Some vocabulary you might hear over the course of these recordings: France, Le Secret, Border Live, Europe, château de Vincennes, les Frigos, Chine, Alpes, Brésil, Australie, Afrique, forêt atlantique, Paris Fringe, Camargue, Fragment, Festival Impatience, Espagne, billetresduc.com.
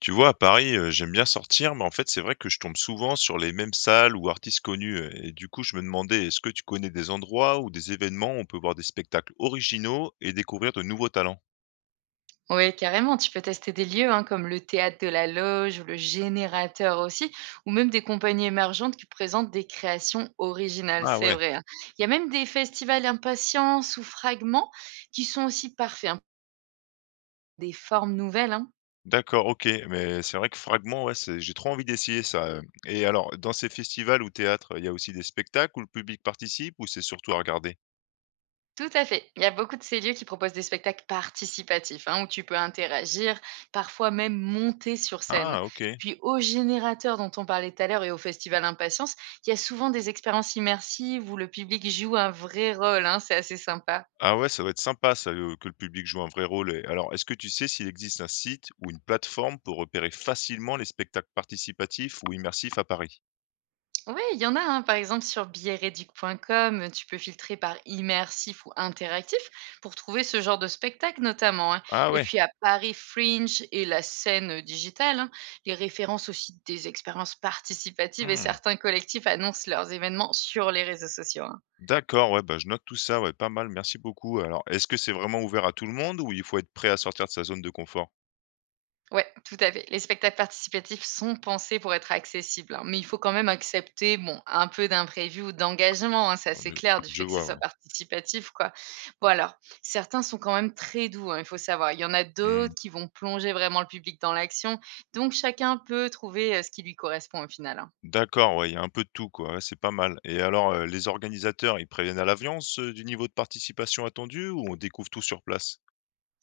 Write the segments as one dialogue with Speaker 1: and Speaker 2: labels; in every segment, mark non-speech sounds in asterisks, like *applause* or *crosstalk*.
Speaker 1: Tu vois, à Paris, j'aime bien sortir, mais en fait, c'est vrai que je tombe souvent sur les mêmes salles ou artistes connus, et du coup, je me demandais, est-ce que tu connais des endroits ou des événements où on peut voir des spectacles originaux et découvrir de nouveaux talents?
Speaker 2: Oui, carrément. Tu peux tester des lieux hein, comme le théâtre de la Loge ou le Générateur aussi, ou même des compagnies émergentes qui présentent des créations originales,
Speaker 1: Ah
Speaker 2: c'est
Speaker 1: ouais,
Speaker 2: vrai. Hein. Il y a même des festivals Impatience ou Fragments qui sont aussi parfaits, hein, des formes nouvelles. Hein.
Speaker 1: d'accord, OK, mais c'est vrai que Fragment, ouais, c'est j'ai trop envie d'essayer ça, et alors dans ces festivals ou théâtres, il y a aussi des spectacles où le public participe ou c'est surtout à regarder?
Speaker 2: Tout à fait. Il y a beaucoup de ces lieux qui proposent des spectacles participatifs, hein, où tu peux interagir, parfois même monter sur scène.
Speaker 1: Ah OK.
Speaker 2: Puis au Générateur dont on parlait tout à l'heure et au Festival Impatience, il y a souvent des expériences immersives où le public joue un vrai rôle. Hein, c'est assez sympa.
Speaker 1: Ah ouais, ça doit être sympa ça, le que le public joue un vrai rôle. Et alors est-ce que tu sais s'il existe un site ou une plateforme pour repérer facilement les spectacles participatifs ou immersifs à Paris?
Speaker 2: Oui, il y en a, hein. Par exemple, sur billetresduc.com, tu peux filtrer par immersif ou interactif pour trouver ce genre de spectacle notamment. Hein.
Speaker 1: Ah
Speaker 2: Et
Speaker 1: ouais.
Speaker 2: puis à Paris Fringe et la scène digitale, hein, les références aussi des expériences participatives et
Speaker 1: Mmh.
Speaker 2: certains collectifs annoncent leurs événements sur les réseaux sociaux. Hein.
Speaker 1: D'accord, ouais, bah, je note tout ça, ouais, pas mal, merci beaucoup. Alors, est-ce que c'est vraiment ouvert à tout le monde ou il faut être prêt à sortir de sa zone de confort?
Speaker 2: Ouais, tout à fait. Les spectacles participatifs sont pensés pour être accessibles, hein, mais il faut quand même accepter bon, un peu d'imprévu ou d'engagement, hein, ça
Speaker 1: Ouais,
Speaker 2: c'est clair, du
Speaker 1: je
Speaker 2: fait que ce
Speaker 1: vois,
Speaker 2: soit
Speaker 1: ouais.
Speaker 2: participatif. Quoi. Bon alors, certains sont quand même très doux, hein, il faut savoir. Il y en a
Speaker 1: Mmh.
Speaker 2: d'autres qui vont plonger vraiment le public dans l'action, donc chacun peut trouver ce qui lui correspond au final. Hein.
Speaker 1: D'accord, ouais, il y a un peu de tout, quoi, ouais, c'est pas mal. Et alors, les organisateurs, ils préviennent à l'avance, du niveau de participation attendu ou on découvre tout sur place?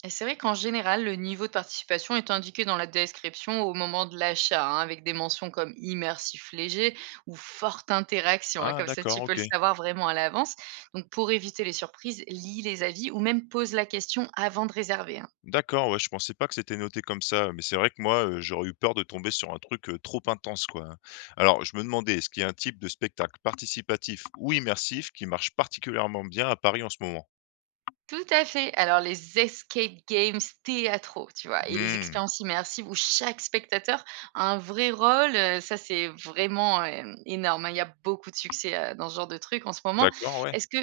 Speaker 2: Et c'est vrai qu'en général, le niveau de participation est indiqué dans la description au moment de l'achat, hein, avec des mentions comme immersif léger ou forte interaction. Hein,
Speaker 1: Ah
Speaker 2: comme ça,
Speaker 1: d'accord,
Speaker 2: tu peux le
Speaker 1: OK.
Speaker 2: savoir vraiment à l'avance. Donc, pour éviter les surprises, lis les avis ou même pose la question avant de réserver. Hein.
Speaker 1: D'accord, ouais, je pensais pas que c'était noté comme ça, mais c'est vrai que moi, j'aurais eu peur de tomber sur un truc, trop intense, quoi, hein. Alors, je me demandais, est-ce qu'il y a un type de spectacle participatif ou immersif qui marche particulièrement bien à Paris en ce moment?
Speaker 2: Tout à fait. Alors, les escape games théâtraux, tu vois, et les
Speaker 1: Mmh,
Speaker 2: expériences immersives où chaque spectateur a un vrai rôle, ça, c'est vraiment énorme. Hein. Il y a beaucoup de succès dans ce genre de truc en ce moment.
Speaker 1: d'accord, ouais.
Speaker 2: Est-ce que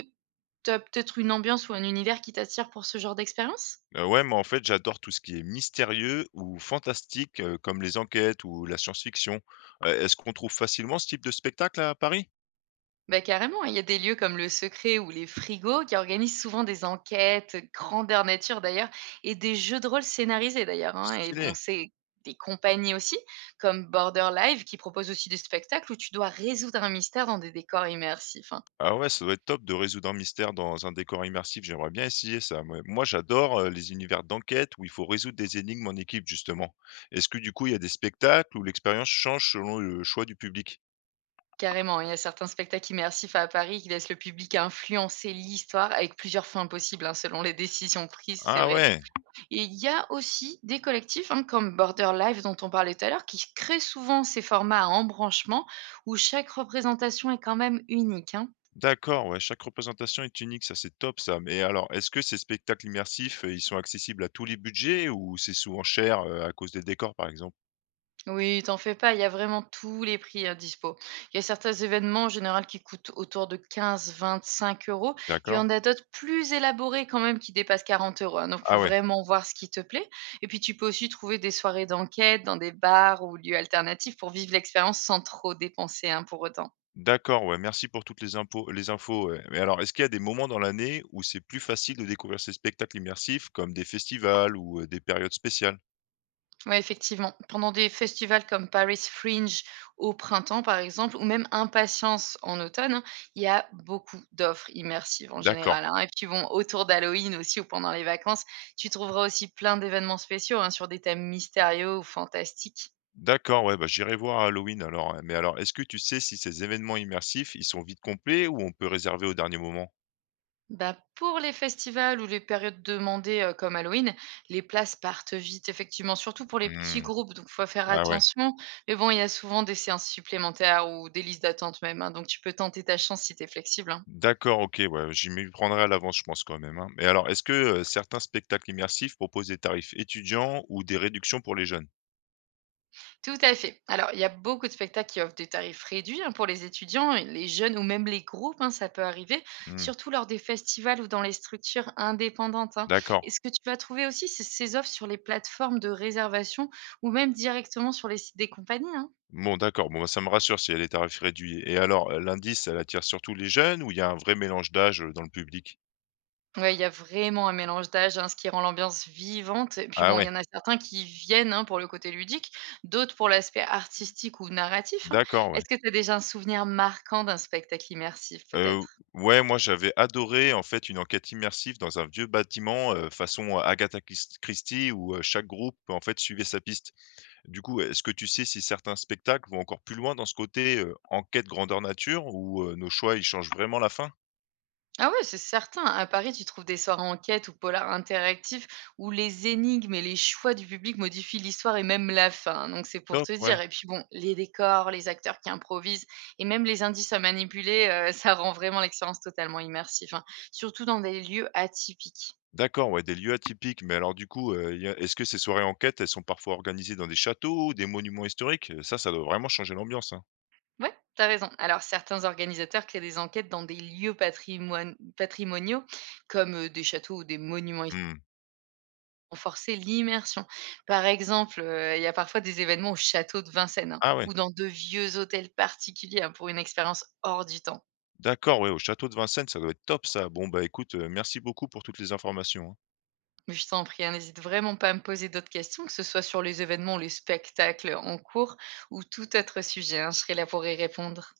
Speaker 2: t'as peut-être une ambiance ou un univers qui t'attire pour ce genre d'expérience?
Speaker 1: Ouais, moi, en fait, j'adore tout ce qui est mystérieux ou fantastique, comme les enquêtes ou la science-fiction. Est-ce qu'on trouve facilement ce type de spectacle à Paris?
Speaker 2: Bah, carrément, hein, il y a des lieux comme Le Secret ou Les Frigos qui organisent souvent des enquêtes, grandeur nature d'ailleurs, et des jeux de rôle scénarisés d'ailleurs, hein. Et bon,
Speaker 1: Stylé.
Speaker 2: c'est des compagnies aussi, comme Border Live qui propose aussi des spectacles où tu dois résoudre un mystère dans des décors immersifs, hein.
Speaker 1: Ah ouais, ça doit être top de résoudre un mystère dans un décor immersif. J'aimerais bien essayer ça. Moi, moi, j'adore les univers d'enquête où il faut résoudre des énigmes en équipe, justement. Est-ce que du coup, il y a des spectacles où l'expérience change selon le choix du public?
Speaker 2: Carrément, il y a certains spectacles immersifs à Paris qui laissent le public influencer l'histoire avec plusieurs fins possibles, hein, selon les décisions prises, c'est
Speaker 1: Ah
Speaker 2: vrai.
Speaker 1: ouais,
Speaker 2: Et il y a aussi des collectifs, hein, comme Border Live dont on parlait tout à l'heure, qui créent souvent ces formats à embranchement où chaque représentation est quand même unique. Hein.
Speaker 1: d'accord, ouais, chaque représentation est unique, ça c'est top ça. Mais alors, est-ce que ces spectacles immersifs, ils sont accessibles à tous les budgets ou c'est souvent cher à cause des décors, par exemple?
Speaker 2: Oui, t'en fais pas, il y a vraiment tous les prix à dispo. Il y a certains événements en général qui coûtent autour de 15-25 euros. Il y
Speaker 1: D'accord?
Speaker 2: en a d'autres plus élaborés quand même qui dépassent 40 euros. Hein. Donc, il
Speaker 1: Ah
Speaker 2: faut
Speaker 1: ouais.
Speaker 2: vraiment voir ce qui te plaît. Et puis, tu peux aussi trouver des soirées d'enquête dans des bars ou lieux alternatifs pour vivre l'expérience sans trop dépenser hein, pour autant.
Speaker 1: D'accord, ouais, merci pour toutes les impos les infos, ouais. Mais alors, est-ce qu'il y a des moments dans l'année où c'est plus facile de découvrir ces spectacles immersifs, comme des festivals ou des périodes spéciales?
Speaker 2: Ouais, effectivement. Pendant des festivals comme Paris Fringe au printemps, par exemple, ou même Impatience en automne, hein, il y a beaucoup d'offres immersives en
Speaker 1: D'accord,
Speaker 2: général. Hein. Et puis bon, autour d'Halloween aussi ou pendant les vacances, tu trouveras aussi plein d'événements spéciaux hein, sur des thèmes mystérieux ou fantastiques.
Speaker 1: d'accord, ouais, bah, j'irai voir à Halloween alors, ouais. Mais alors, est-ce que tu sais si ces événements immersifs, ils sont vite complets ou on peut réserver au dernier moment?
Speaker 2: Bah, pour les festivals ou les périodes demandées comme Halloween, les places partent vite, effectivement, surtout pour les petits
Speaker 1: Mmh.
Speaker 2: groupes, donc faut faire
Speaker 1: Ah ouais.
Speaker 2: attention. Mais bon, il y a souvent des séances supplémentaires ou des listes d'attente même, hein, donc tu peux tenter ta chance si tu es flexible. Hein.
Speaker 1: D'accord, OK, ouais, j'y m'y prendrai à l'avance, je pense quand même, hein. Mais alors, est-ce que, certains spectacles immersifs proposent des tarifs étudiants ou des réductions pour les jeunes?
Speaker 2: Tout à fait. Alors, il y a beaucoup de spectacles qui offrent des tarifs réduits hein, pour les étudiants, et les jeunes ou même les groupes, hein, ça peut arriver,
Speaker 1: Mmh,
Speaker 2: surtout lors des festivals ou dans les structures indépendantes. Hein.
Speaker 1: d'accord.
Speaker 2: Et ce que tu vas trouver aussi, c'est ces offres sur les plateformes de réservation ou même directement sur les sites des compagnies. Hein.
Speaker 1: Bon, d'accord, bon, bah, ça me rassure si elle est à tarif réduit. Et alors, l'indice, elle attire surtout les jeunes ou il y a un vrai mélange d'âge, dans le public?
Speaker 2: Ouais, il y a vraiment un mélange d'âge, hein, ce qui rend l'ambiance vivante. Et puis
Speaker 1: Ah
Speaker 2: bon, il
Speaker 1: ouais,
Speaker 2: y en a certains qui viennent hein, pour le côté ludique, d'autres pour l'aspect artistique ou narratif. Hein.
Speaker 1: d'accord, ouais.
Speaker 2: Est-ce que tu as déjà un souvenir marquant d'un spectacle immersif,
Speaker 1: Heu,
Speaker 2: peut-être.
Speaker 1: ouais, moi, j'avais adoré, en fait, une enquête immersive dans un vieux bâtiment, façon Agatha Christie où, chaque groupe, en fait, suivait sa piste. Du coup, est-ce que tu sais si certains spectacles vont encore plus loin dans ce côté, enquête grandeur nature où nos choix, ils changent vraiment la fin?
Speaker 2: Ah ouais, c'est certain. À Paris, tu trouves des soirées enquête ou polar interactifs où les énigmes et les choix du public modifient l'histoire et même la fin. Donc c'est pour
Speaker 1: Top,
Speaker 2: te
Speaker 1: ouais.
Speaker 2: dire. Et puis bon, les décors, les acteurs qui improvisent et même les indices à manipuler, *laughs* ça rend vraiment l'expérience totalement immersive. Hein. Surtout dans des lieux atypiques.
Speaker 1: D'accord, ouais, des lieux atypiques, mais alors du coup, y a est-ce que ces soirées enquête, elles sont parfois organisées dans des châteaux, ou des monuments historiques? Ça doit vraiment changer l'ambiance, hein?
Speaker 2: Ouais, t'as raison. Alors certains organisateurs créent des enquêtes dans des lieux patrimoniaux comme des châteaux ou des monuments.
Speaker 1: Mmh.
Speaker 2: Renforcer l'immersion. Par exemple, il y a parfois des événements au château de Vincennes, hein,
Speaker 1: Ah ouais,
Speaker 2: ou dans de vieux hôtels particuliers, hein, pour une expérience hors du temps.
Speaker 1: d'accord, ouais, au château de Vincennes, ça doit être top ça. Bon, bah, écoute, merci beaucoup pour toutes les informations, hein.
Speaker 2: Mais je t'en prie, hein, n'hésite vraiment pas à me poser d'autres questions, que ce soit sur les événements, les spectacles en cours ou tout autre sujet, hein, je serai là pour y répondre.